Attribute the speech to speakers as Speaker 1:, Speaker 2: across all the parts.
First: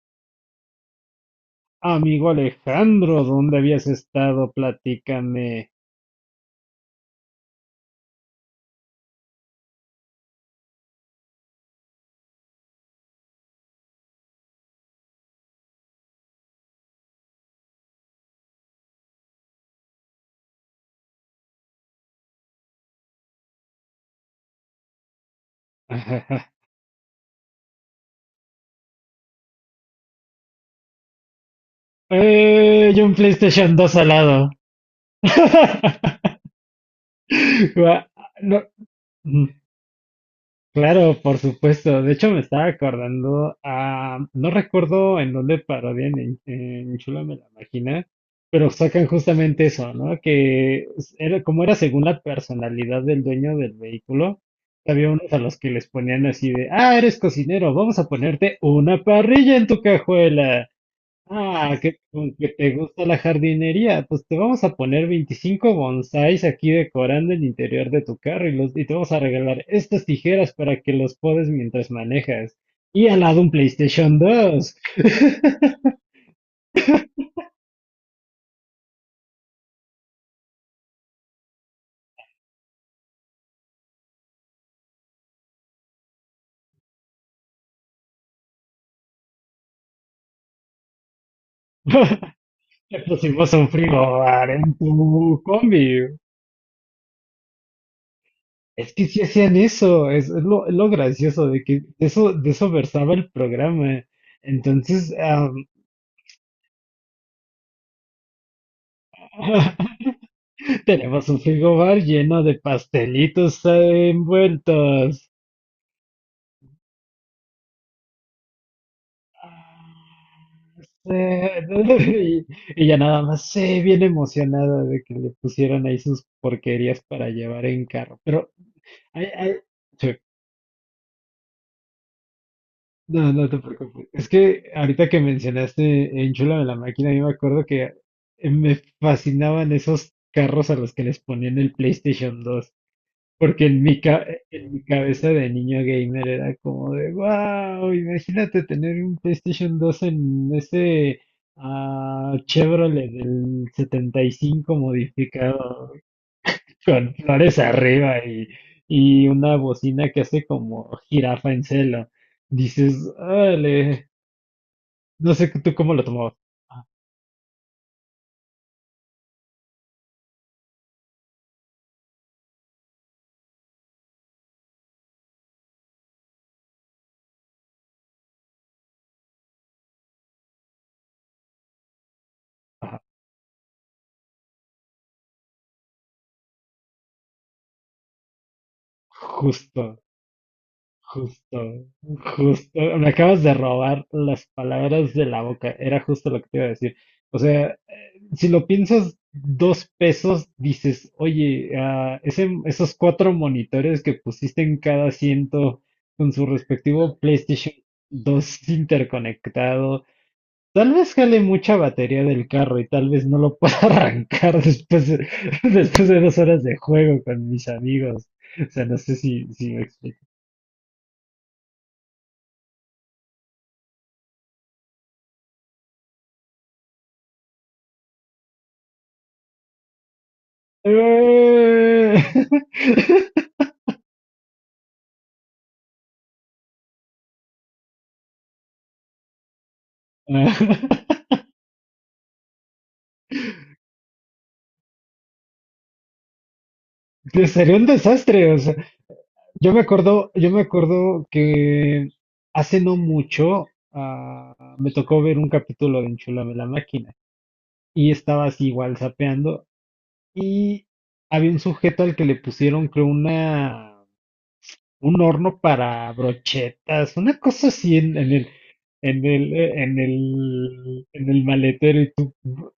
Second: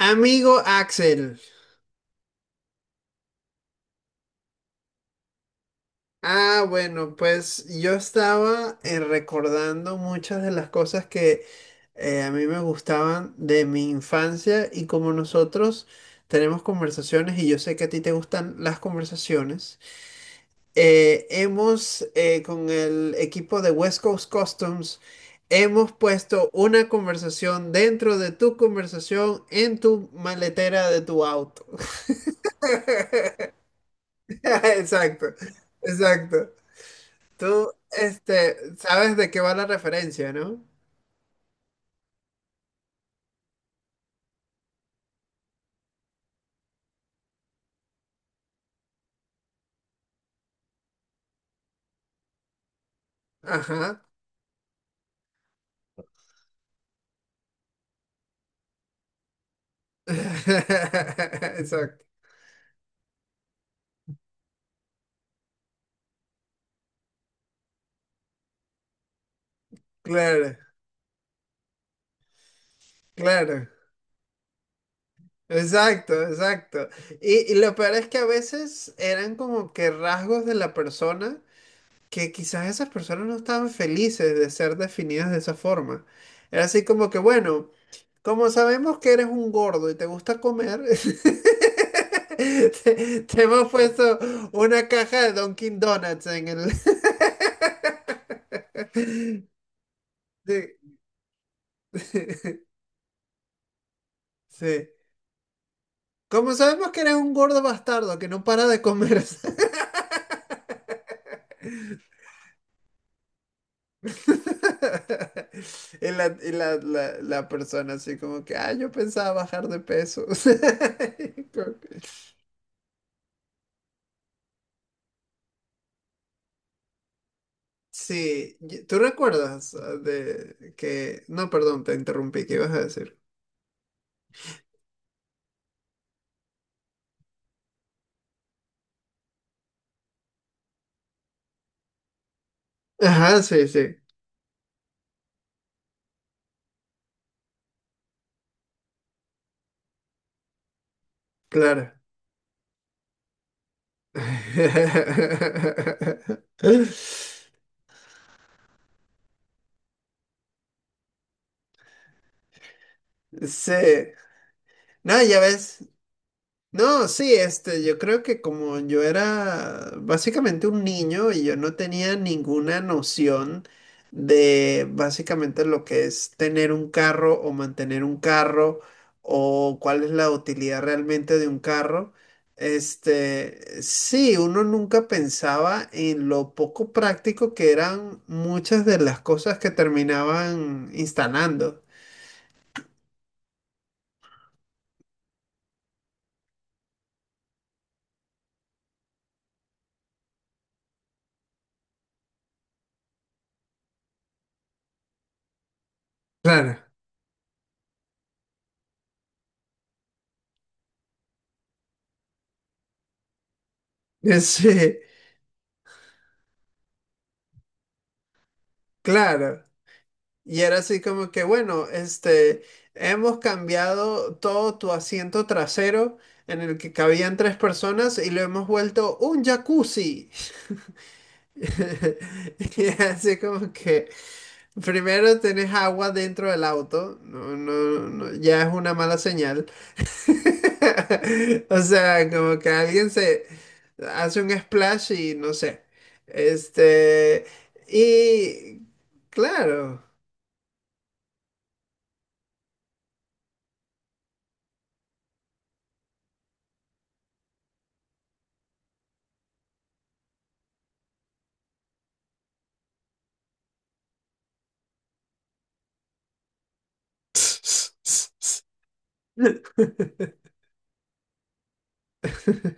Speaker 1: Amigo Axel,
Speaker 2: Amigo Alejandro, ¿dónde habías estado? Platícame.
Speaker 1: ah, bueno, pues yo estaba recordando muchas de las cosas que a mí me gustaban de mi infancia y como nosotros tenemos conversaciones y yo sé que a ti te gustan las conversaciones, hemos con el equipo de West Coast Customs, hemos puesto una conversación dentro de tu conversación en tu maletera de tu auto.
Speaker 2: Y un PlayStation 2 al lado.
Speaker 1: Exacto, exacto. Tú,
Speaker 2: Gua- no.
Speaker 1: este, sabes de qué va la referencia, ¿no?
Speaker 2: Claro, por supuesto. De hecho, me estaba acordando, no recuerdo en dónde parodian en Chúlame la Máquina, pero sacan justamente eso, ¿no? Como era según la personalidad del dueño del
Speaker 1: Ajá.
Speaker 2: vehículo, había unos a los que les ponían así de, eres cocinero, vamos a ponerte una parrilla en tu cajuela. Ah, que
Speaker 1: Exacto.
Speaker 2: con que te gusta la jardinería, pues te vamos a poner 25 bonsáis aquí decorando el interior de tu carro y te vamos a regalar estas tijeras
Speaker 1: Claro,
Speaker 2: para que los podes mientras manejas. Y al lado un
Speaker 1: claro.
Speaker 2: PlayStation 2.
Speaker 1: Exacto, exacto. Y lo peor es que a veces eran como que rasgos de la persona que quizás esas personas no estaban felices de ser definidas de esa forma. Era así como que, bueno, como sabemos que eres un gordo y te gusta comer,
Speaker 2: Te
Speaker 1: te
Speaker 2: pusimos un
Speaker 1: hemos puesto
Speaker 2: frigobar en
Speaker 1: una
Speaker 2: tu
Speaker 1: caja de Dunkin'
Speaker 2: combi.
Speaker 1: Donuts en el...
Speaker 2: Es que sí hacían eso, es lo
Speaker 1: Sí.
Speaker 2: gracioso de que de eso versaba el programa.
Speaker 1: Sí.
Speaker 2: Entonces,
Speaker 1: Como sabemos que eres un gordo bastardo que no para de comer.
Speaker 2: Tenemos un frigobar lleno de pastelitos envueltos.
Speaker 1: Y la persona así como que, ah, yo pensaba bajar de peso.
Speaker 2: Sí,
Speaker 1: Como que-
Speaker 2: Y ya nada más, sí, bien emocionada de que le pusieran ahí sus porquerías para llevar en carro. Pero,
Speaker 1: Sí, ¿tú
Speaker 2: ay, ay,
Speaker 1: recuerdas
Speaker 2: sí,
Speaker 1: de que... No, perdón, te interrumpí, ¿qué ibas a decir?
Speaker 2: no, no te preocupes. Es que ahorita que mencionaste Enchúlame la máquina, yo me acuerdo que me fascinaban esos carros a los que les ponían el PlayStation 2.
Speaker 1: Ajá,
Speaker 2: Porque
Speaker 1: sí, sí,
Speaker 2: en mi cabeza de niño gamer era como de, wow, imagínate tener un PlayStation 2 en ese
Speaker 1: claro.
Speaker 2: Chevrolet del 75 modificado con flores arriba y una bocina que hace como jirafa en celo. Dices,
Speaker 1: Sí.
Speaker 2: órale,
Speaker 1: No,
Speaker 2: no
Speaker 1: ya
Speaker 2: sé tú
Speaker 1: ves.
Speaker 2: cómo lo tomabas. Ah,
Speaker 1: No, Sí, este, yo creo que como yo era básicamente un niño y yo no tenía ninguna noción de básicamente lo que es tener un carro o mantener un carro o cuál es la utilidad realmente de un carro,
Speaker 2: ajá,
Speaker 1: este, sí, uno nunca pensaba en lo poco práctico que eran muchas de las cosas que
Speaker 2: justo.
Speaker 1: terminaban
Speaker 2: Justo,
Speaker 1: instalando.
Speaker 2: justo, me acabas de robar las palabras de la boca, era justo lo que te iba a decir. O sea, si lo piensas dos pesos, dices, oye, esos cuatro monitores que pusiste en cada asiento con su
Speaker 1: Claro.
Speaker 2: respectivo PlayStation 2 interconectado, tal vez jale mucha batería del carro y tal vez no lo pueda arrancar
Speaker 1: Sí,
Speaker 2: después de 2 horas de juego con mis amigos. O sea, no sé si,
Speaker 1: claro.
Speaker 2: si me explico.
Speaker 1: Y era así como que, bueno, este, hemos cambiado todo tu asiento trasero en el que cabían tres personas y lo hemos vuelto un jacuzzi.
Speaker 2: Eh,
Speaker 1: Y así como que primero tenés agua dentro del auto, no, no, no, ya es una mala señal. O sea, como que alguien se hace un splash y no sé. Este,
Speaker 2: Sería un desastre, o sea,
Speaker 1: y
Speaker 2: yo me
Speaker 1: claro.
Speaker 2: acuerdo, yo me acuerdo que hace no mucho me tocó ver un capítulo de Enchúlame la máquina y estaba así igual zapeando y había un sujeto al que le pusieron creo una un horno para brochetas, una cosa así en el, en el, en el, en el maletero. Y tú,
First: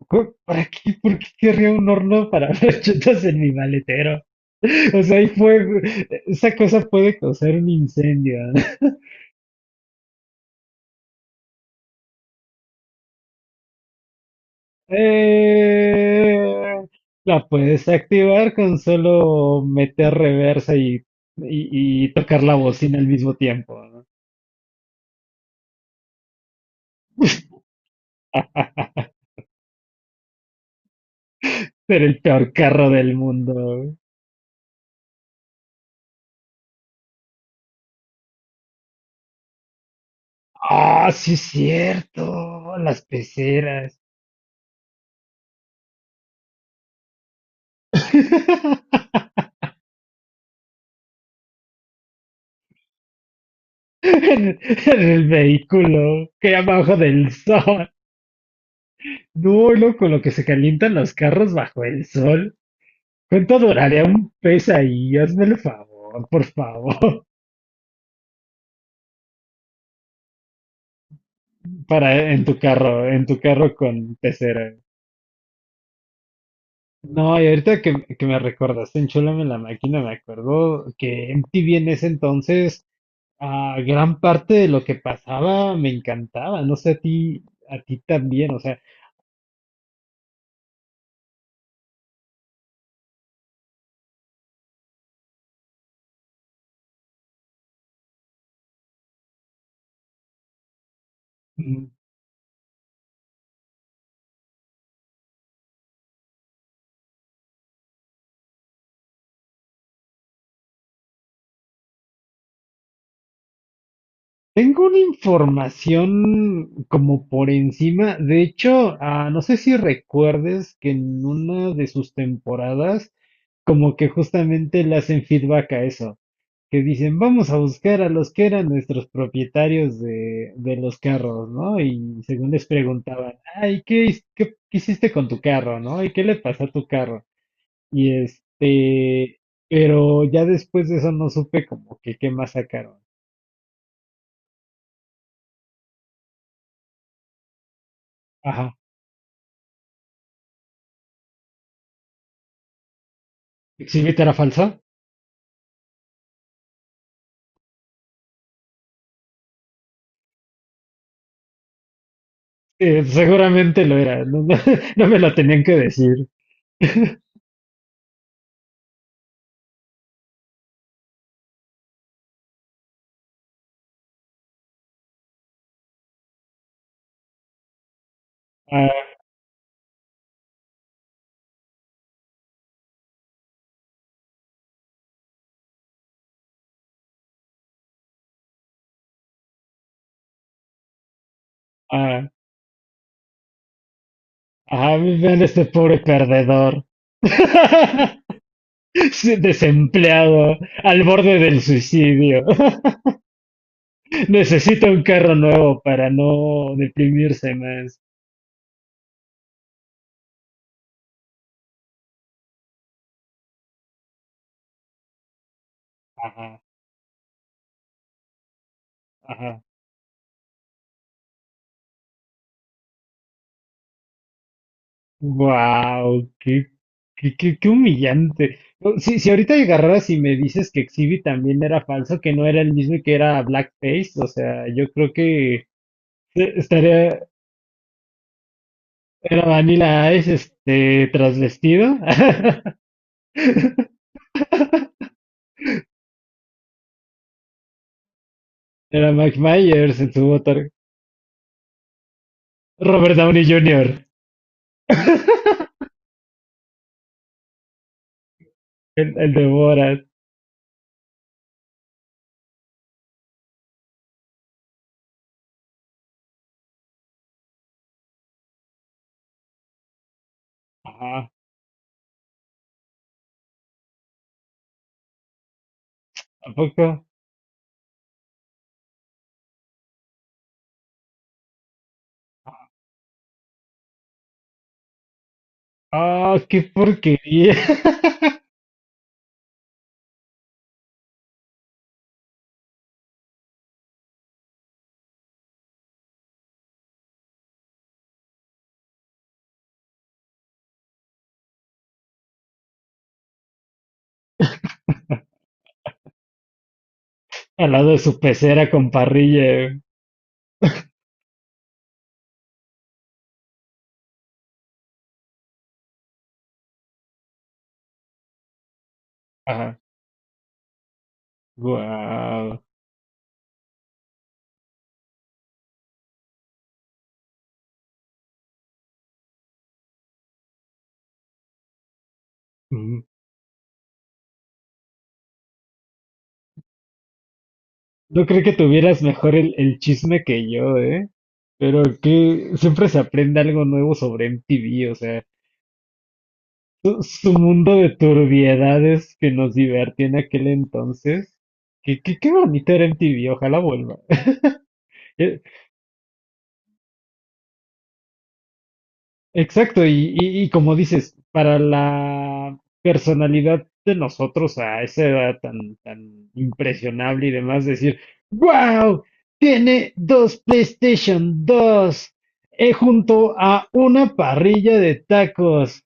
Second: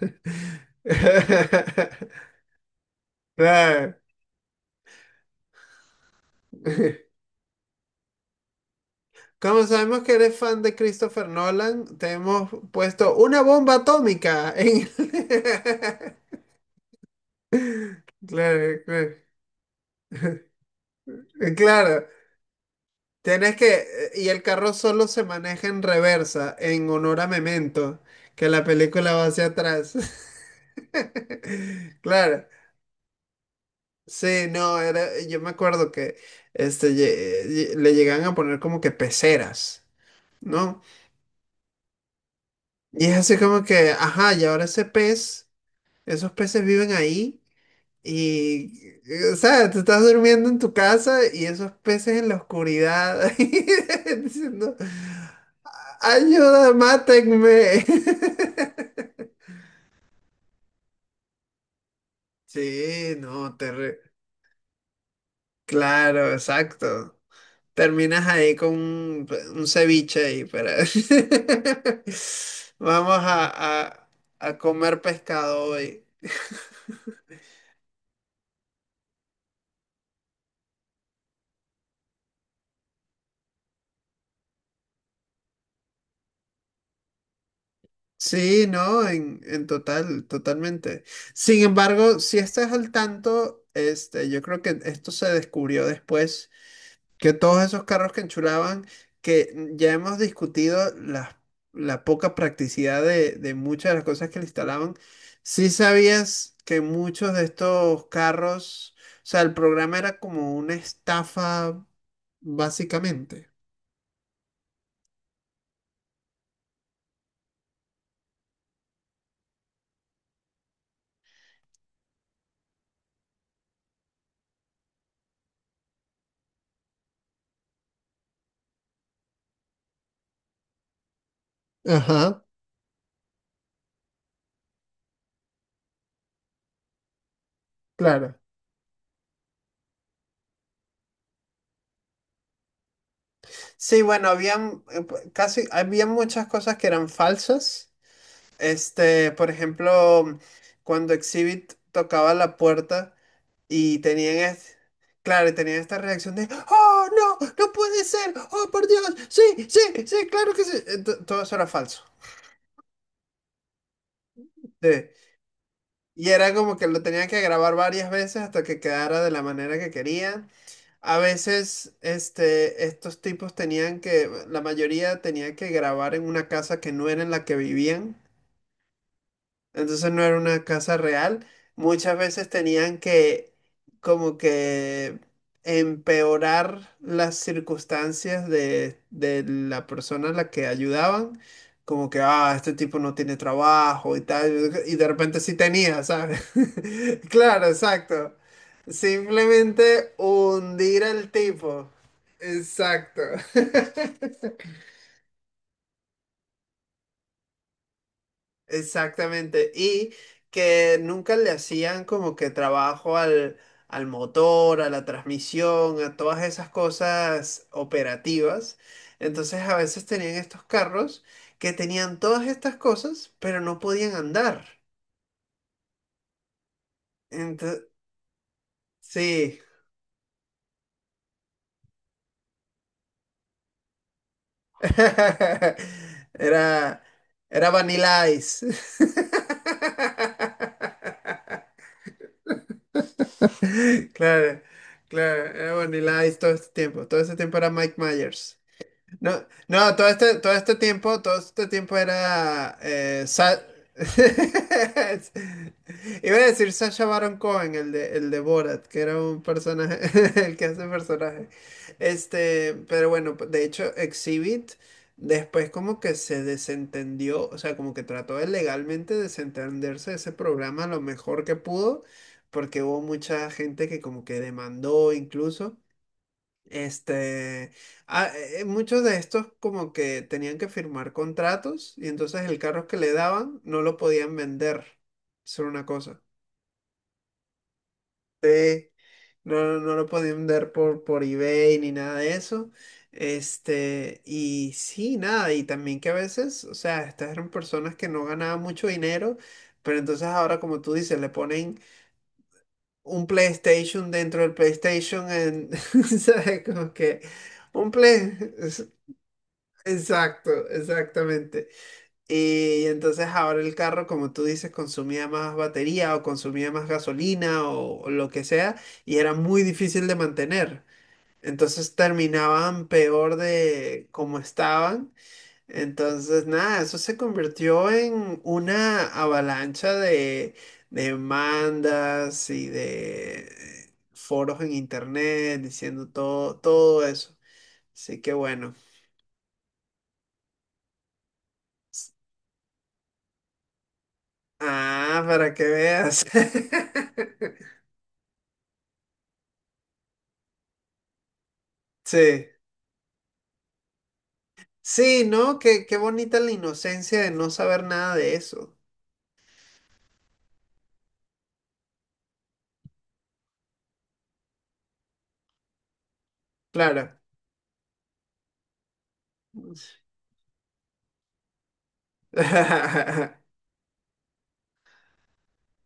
Speaker 2: "¿para qué? ¿Por qué querría un horno para brochetas en mi
Speaker 1: Claro.
Speaker 2: maletero?" O sea, hay fuego. Esa cosa puede causar un incendio.
Speaker 1: Como sabemos que eres fan de Christopher Nolan, te hemos puesto una bomba atómica en...
Speaker 2: Eh, la puedes activar con
Speaker 1: Claro, claro.
Speaker 2: solo meter reversa y, y,
Speaker 1: Claro,
Speaker 2: y tocar la bocina al mismo
Speaker 1: tienes
Speaker 2: tiempo,
Speaker 1: que...
Speaker 2: ¿no?
Speaker 1: Y el carro solo se maneja en reversa, en honor a Memento, que la película va hacia atrás.
Speaker 2: Ser el
Speaker 1: Claro.
Speaker 2: peor carro del mundo.
Speaker 1: Sí, no, era, yo me acuerdo que este, le llegan a poner como que peceras, ¿no?
Speaker 2: Ah, sí es cierto, las
Speaker 1: Y es así como que,
Speaker 2: peceras.
Speaker 1: ajá, y ahora ese pez, esos peces viven ahí y, o sea, tú estás durmiendo en tu casa y esos peces en la oscuridad
Speaker 2: En,
Speaker 1: diciendo,
Speaker 2: en el vehículo que
Speaker 1: ayuda,
Speaker 2: abajo del
Speaker 1: mátenme.
Speaker 2: sol. No, no, con lo que se calientan los carros bajo el sol.
Speaker 1: Sí, no,
Speaker 2: ¿Cuánto duraría un pez ahí? Hazme el favor,
Speaker 1: Claro,
Speaker 2: por
Speaker 1: exacto.
Speaker 2: favor.
Speaker 1: Terminas ahí con un ceviche ahí, pero
Speaker 2: Para
Speaker 1: vamos
Speaker 2: en tu carro con
Speaker 1: a
Speaker 2: pecera.
Speaker 1: comer pescado hoy.
Speaker 2: No, y ahorita que, me recordaste en Chólame la Máquina, me acuerdo que MTV en ese entonces. Ah, gran parte de lo que pasaba me encantaba, no sé a ti también, o
Speaker 1: Sí,
Speaker 2: sea,
Speaker 1: no, en total, totalmente. Sin embargo, si estás al tanto, este, yo creo que esto se descubrió después. Que todos esos carros que enchulaban, que ya hemos discutido la,
Speaker 2: mm,
Speaker 1: la poca practicidad de muchas de las cosas que le instalaban, sí sabías que muchos de estos carros, o sea, el programa era como una estafa, básicamente.
Speaker 2: tengo una información como por encima, de hecho, no sé si recuerdes que en una de sus temporadas, como que justamente le hacen feedback a eso, que dicen, vamos a buscar a los que eran nuestros propietarios de los carros, ¿no? Y
Speaker 1: Ajá,
Speaker 2: según les preguntaban, ay, ¿qué hiciste con tu carro, ¿no? ¿Y qué le pasó a tu carro? Y
Speaker 1: claro.
Speaker 2: este, pero ya después de eso no supe como que qué más sacaron.
Speaker 1: Sí, bueno, habían casi, había muchas cosas que eran falsas.
Speaker 2: Ajá.
Speaker 1: Este, por ejemplo, cuando Exhibit tocaba la puerta. Y
Speaker 2: ¿Sí era
Speaker 1: tenían,
Speaker 2: falsa?
Speaker 1: claro, y tenían esta reacción de, ¡Oh, no! ¡No puede ser! ¡Oh, por Dios! ¡Sí, sí, sí! ¡Claro que sí! Todo eso era falso.
Speaker 2: Seguramente lo era, no
Speaker 1: De-
Speaker 2: me lo tenían que decir.
Speaker 1: y era como que lo tenían que grabar varias veces hasta que quedara de la manera que querían. A veces, este, estos tipos tenían que, la mayoría tenía que grabar en una casa que no era en la que vivían.
Speaker 2: Ah,
Speaker 1: Entonces no era una casa real. Muchas veces tenían que como que empeorar las circunstancias de la persona a la que ayudaban. Como que,
Speaker 2: ah,
Speaker 1: ah, este tipo no tiene trabajo y tal. Y
Speaker 2: ajá,
Speaker 1: de repente
Speaker 2: vean
Speaker 1: sí
Speaker 2: este pobre
Speaker 1: tenía, ¿sabes?
Speaker 2: perdedor.
Speaker 1: Claro, exacto.
Speaker 2: Sí,
Speaker 1: Simplemente
Speaker 2: desempleado, al
Speaker 1: hundir al
Speaker 2: borde del
Speaker 1: tipo.
Speaker 2: suicidio.
Speaker 1: Exacto.
Speaker 2: Necesita un carro nuevo para no deprimirse más.
Speaker 1: Exactamente. Y que nunca le hacían como que trabajo al motor, a la transmisión, a todas
Speaker 2: Ajá,
Speaker 1: esas cosas operativas. Entonces
Speaker 2: ajá.
Speaker 1: a veces tenían estos carros que tenían todas estas cosas, pero no podían andar.
Speaker 2: Wow, qué
Speaker 1: Entonces,
Speaker 2: humillante. No, si, ahorita
Speaker 1: sí.
Speaker 2: agarraras y me dices que Exhibit también era falso, que no era el mismo y que era blackface, o sea, yo creo que
Speaker 1: Era,
Speaker 2: estaría,
Speaker 1: era Vanilla Ice.
Speaker 2: era Vanilla Ice, este, transvestido.
Speaker 1: Claro, claro, era Vanilla Ice todo este tiempo. Todo este tiempo era Mike Myers.
Speaker 2: Era Mike
Speaker 1: No, no,
Speaker 2: Myers
Speaker 1: todo
Speaker 2: en su
Speaker 1: este, todo
Speaker 2: motor.
Speaker 1: este tiempo, todo este tiempo era
Speaker 2: Robert Downey
Speaker 1: Sa-
Speaker 2: Jr.,
Speaker 1: Iba a decir Sacha Baron Cohen, el de, Borat, que
Speaker 2: el,
Speaker 1: era
Speaker 2: el
Speaker 1: un
Speaker 2: de
Speaker 1: personaje,
Speaker 2: Borat.
Speaker 1: el que hace personaje. Este, pero bueno, de hecho, Exhibit después como que se desentendió, o sea, como que trató de legalmente desentenderse de ese programa lo
Speaker 2: Ah,
Speaker 1: mejor que pudo, porque hubo mucha gente que como que demandó incluso.
Speaker 2: ¿a poco?
Speaker 1: Este, muchos de estos como que tenían que firmar contratos y entonces el carro que le daban no lo podían vender. Eso era una cosa.
Speaker 2: Ah, qué porquería.
Speaker 1: No, no, no lo podían vender por eBay ni nada de eso. Este, y sí, nada, y también que a veces, o sea, estas eran personas que no ganaban mucho dinero, pero entonces ahora, como tú dices, le ponen un PlayStation dentro del PlayStation en, ¿sabes? Como que
Speaker 2: Al
Speaker 1: un
Speaker 2: lado de su
Speaker 1: play.
Speaker 2: pecera con parrilla.
Speaker 1: Exacto, exactamente. Y entonces ahora el carro, como tú dices, consumía más batería o consumía más gasolina o lo que sea, y era muy difícil de mantener. Entonces
Speaker 2: Wow.
Speaker 1: terminaban peor de como estaban. Entonces, nada, eso se convirtió en una avalancha de demandas y de foros en internet diciendo todo, todo eso. Así
Speaker 2: No
Speaker 1: que
Speaker 2: creo que
Speaker 1: bueno.
Speaker 2: tuvieras mejor el chisme que yo, ¿eh? Pero que siempre se aprende algo nuevo sobre MTV, o
Speaker 1: Ah,
Speaker 2: sea,
Speaker 1: para que veas.
Speaker 2: su mundo de turbiedades que nos divertía en aquel entonces. Qué
Speaker 1: Sí,
Speaker 2: bonito era MTV, ojalá vuelva.
Speaker 1: sí, ¿no? Qué, qué bonita la inocencia de no saber nada de eso.
Speaker 2: Exacto, y como dices, para la personalidad de nosotros a esa edad tan, tan
Speaker 1: Claro.
Speaker 2: impresionable y demás, decir, wow, tiene dos PlayStation 2 junto a una parrilla de tacos.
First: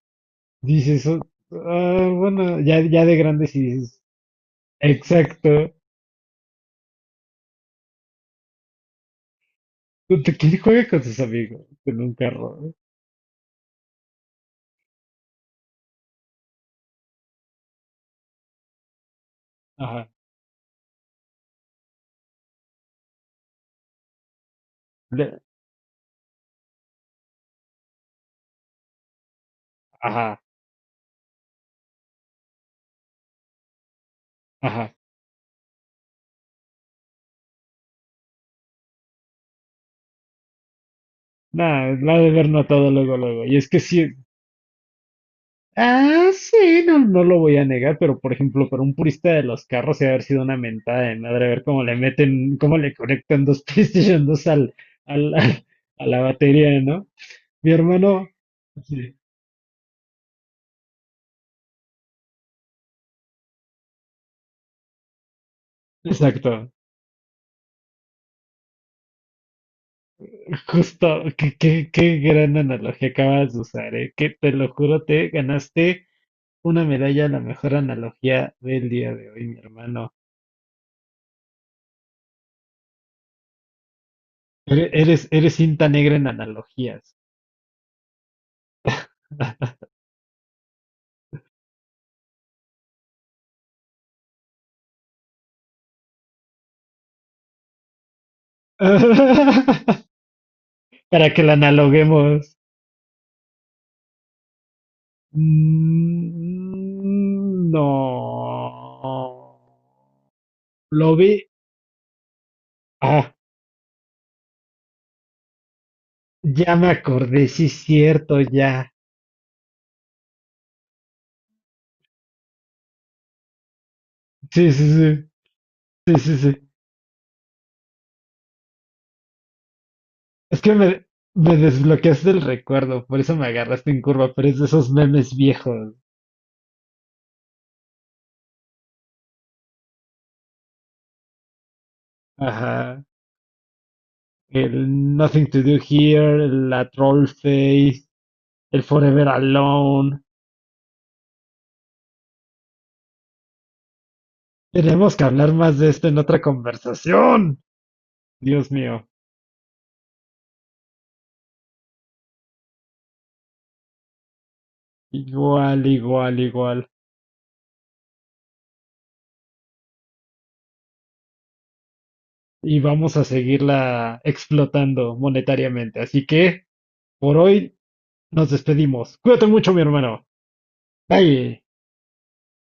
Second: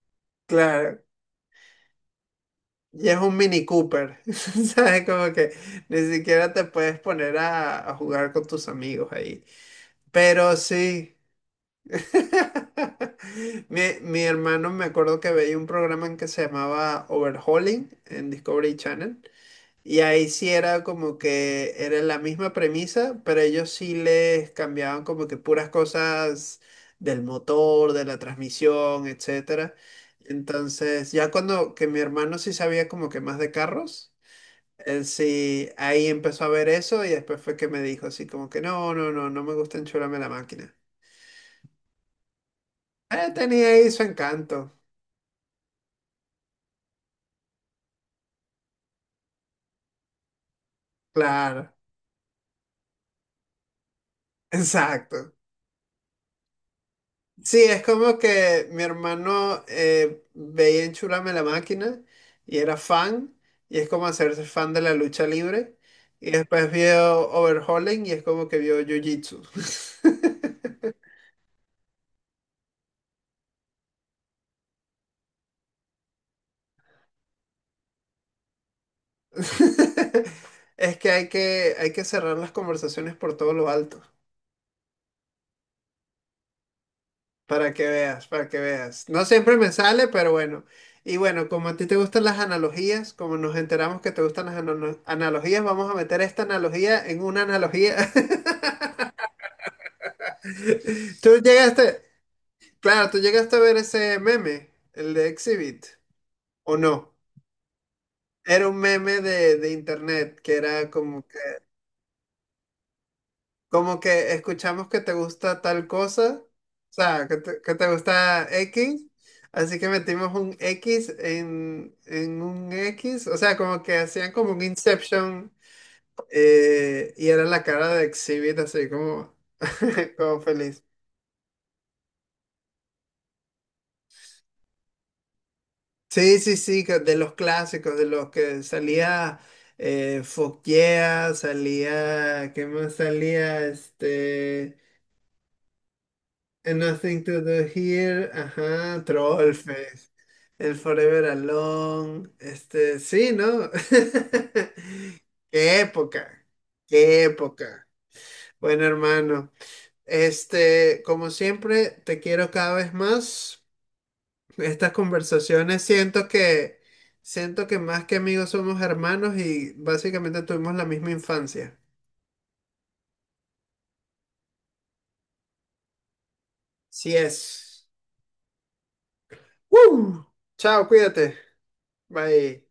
Speaker 1: Claro.
Speaker 2: Dices, "Oh, bueno, ya, ya
Speaker 1: Y
Speaker 2: de
Speaker 1: es un
Speaker 2: grandes y
Speaker 1: Mini
Speaker 2: dices,
Speaker 1: Cooper. ¿Sabes? Como que
Speaker 2: exacto,
Speaker 1: ni siquiera te puedes poner a jugar con tus amigos ahí. Pero
Speaker 2: ¿quién juega con
Speaker 1: sí.
Speaker 2: sus amigos en un carro? ¿No?
Speaker 1: Mi hermano me acuerdo que veía un programa en que se llamaba Overhauling en Discovery Channel. Y
Speaker 2: Ajá,
Speaker 1: ahí sí era como que era la misma premisa, pero ellos sí les cambiaban como que
Speaker 2: le-
Speaker 1: puras cosas del motor, de la transmisión, etcétera.
Speaker 2: ajá,
Speaker 1: Entonces, ya cuando que mi hermano sí sabía como que más de carros,
Speaker 2: ajá.
Speaker 1: él sí ahí empezó a ver eso y después fue que me dijo así como que no, no, no, no me gusta enchularme la máquina.
Speaker 2: Nada, la ha de ver notado luego,
Speaker 1: Eh,
Speaker 2: luego. Y
Speaker 1: tenía
Speaker 2: es que
Speaker 1: ahí su
Speaker 2: sí,
Speaker 1: encanto.
Speaker 2: ah, sí, no, no lo voy a negar, pero por ejemplo, para un purista de los carros, se haber sido una mentada de madre ver
Speaker 1: Claro,
Speaker 2: cómo le meten, cómo le conectan dos PlayStation dos
Speaker 1: exacto.
Speaker 2: al, al- a la batería, ¿no?
Speaker 1: Sí,
Speaker 2: Mi
Speaker 1: es como
Speaker 2: hermano,
Speaker 1: que mi
Speaker 2: sí,
Speaker 1: hermano veía en Chulame la Máquina y era fan, y es como hacerse fan de la lucha libre. Y después
Speaker 2: exacto,
Speaker 1: vio Overhauling y es como que vio Jiu-Jitsu.
Speaker 2: justo, qué gran analogía acabas de usar, ¿eh? Que te lo juro, te ganaste una medalla a la mejor analogía del día de hoy, mi hermano.
Speaker 1: Es que hay que, cerrar las conversaciones por todo lo alto,
Speaker 2: Eres cinta negra en analogías.
Speaker 1: para que veas, para que veas. No siempre me sale, pero bueno. Y bueno, como a ti te gustan las analogías, como nos enteramos que te gustan las analogías, vamos a meter esta analogía en una analogía.
Speaker 2: Para
Speaker 1: Tú
Speaker 2: que la
Speaker 1: llegaste,
Speaker 2: analoguemos.
Speaker 1: claro, tú llegaste a ver ese meme, el de Exhibit, ¿o no?
Speaker 2: Mm,
Speaker 1: Era un meme de,
Speaker 2: no.
Speaker 1: de internet que era
Speaker 2: Lo
Speaker 1: como
Speaker 2: vi.
Speaker 1: que,
Speaker 2: Ah,
Speaker 1: como que escuchamos que te gusta tal cosa,
Speaker 2: ya me
Speaker 1: o sea, que
Speaker 2: acordé,
Speaker 1: te,
Speaker 2: sí es
Speaker 1: que te
Speaker 2: cierto,
Speaker 1: gusta
Speaker 2: ya.
Speaker 1: X, así que metimos un X en un X, o sea, como que hacían como un
Speaker 2: Sí, sí, sí.
Speaker 1: Inception
Speaker 2: Sí, sí, sí.
Speaker 1: y era la cara de Exhibit así como, como
Speaker 2: Es que
Speaker 1: feliz.
Speaker 2: me desbloqueaste el recuerdo, por eso me agarraste en curva, pero es de esos memes viejos.
Speaker 1: Sí, sí, sí, de los clásicos, de los que salía Foggia, salía, ¿qué más
Speaker 2: Ajá.
Speaker 1: salía? Este,
Speaker 2: El Nothing to Do Here,
Speaker 1: And
Speaker 2: la
Speaker 1: Nothing
Speaker 2: Troll
Speaker 1: to Do
Speaker 2: Face,
Speaker 1: Here,
Speaker 2: el
Speaker 1: ajá,
Speaker 2: Forever
Speaker 1: Trollface,
Speaker 2: Alone.
Speaker 1: El Forever Alone, este, sí, ¿no?
Speaker 2: Tenemos que hablar más
Speaker 1: Qué
Speaker 2: de esto en otra
Speaker 1: época, qué
Speaker 2: conversación.
Speaker 1: época.
Speaker 2: Dios
Speaker 1: Bueno,
Speaker 2: mío.
Speaker 1: hermano, este, como siempre, te quiero cada vez más. Estas conversaciones
Speaker 2: Igual,
Speaker 1: siento
Speaker 2: igual,
Speaker 1: que
Speaker 2: igual.
Speaker 1: siento que más que amigos somos hermanos y básicamente tuvimos la misma infancia.
Speaker 2: Y vamos a seguirla explotando monetariamente. Así que
Speaker 1: Sí
Speaker 2: por hoy
Speaker 1: es.
Speaker 2: nos despedimos. Cuídate mucho, mi hermano.
Speaker 1: ¡Woo! Chao, cuídate.
Speaker 2: Bye.
Speaker 1: Bye.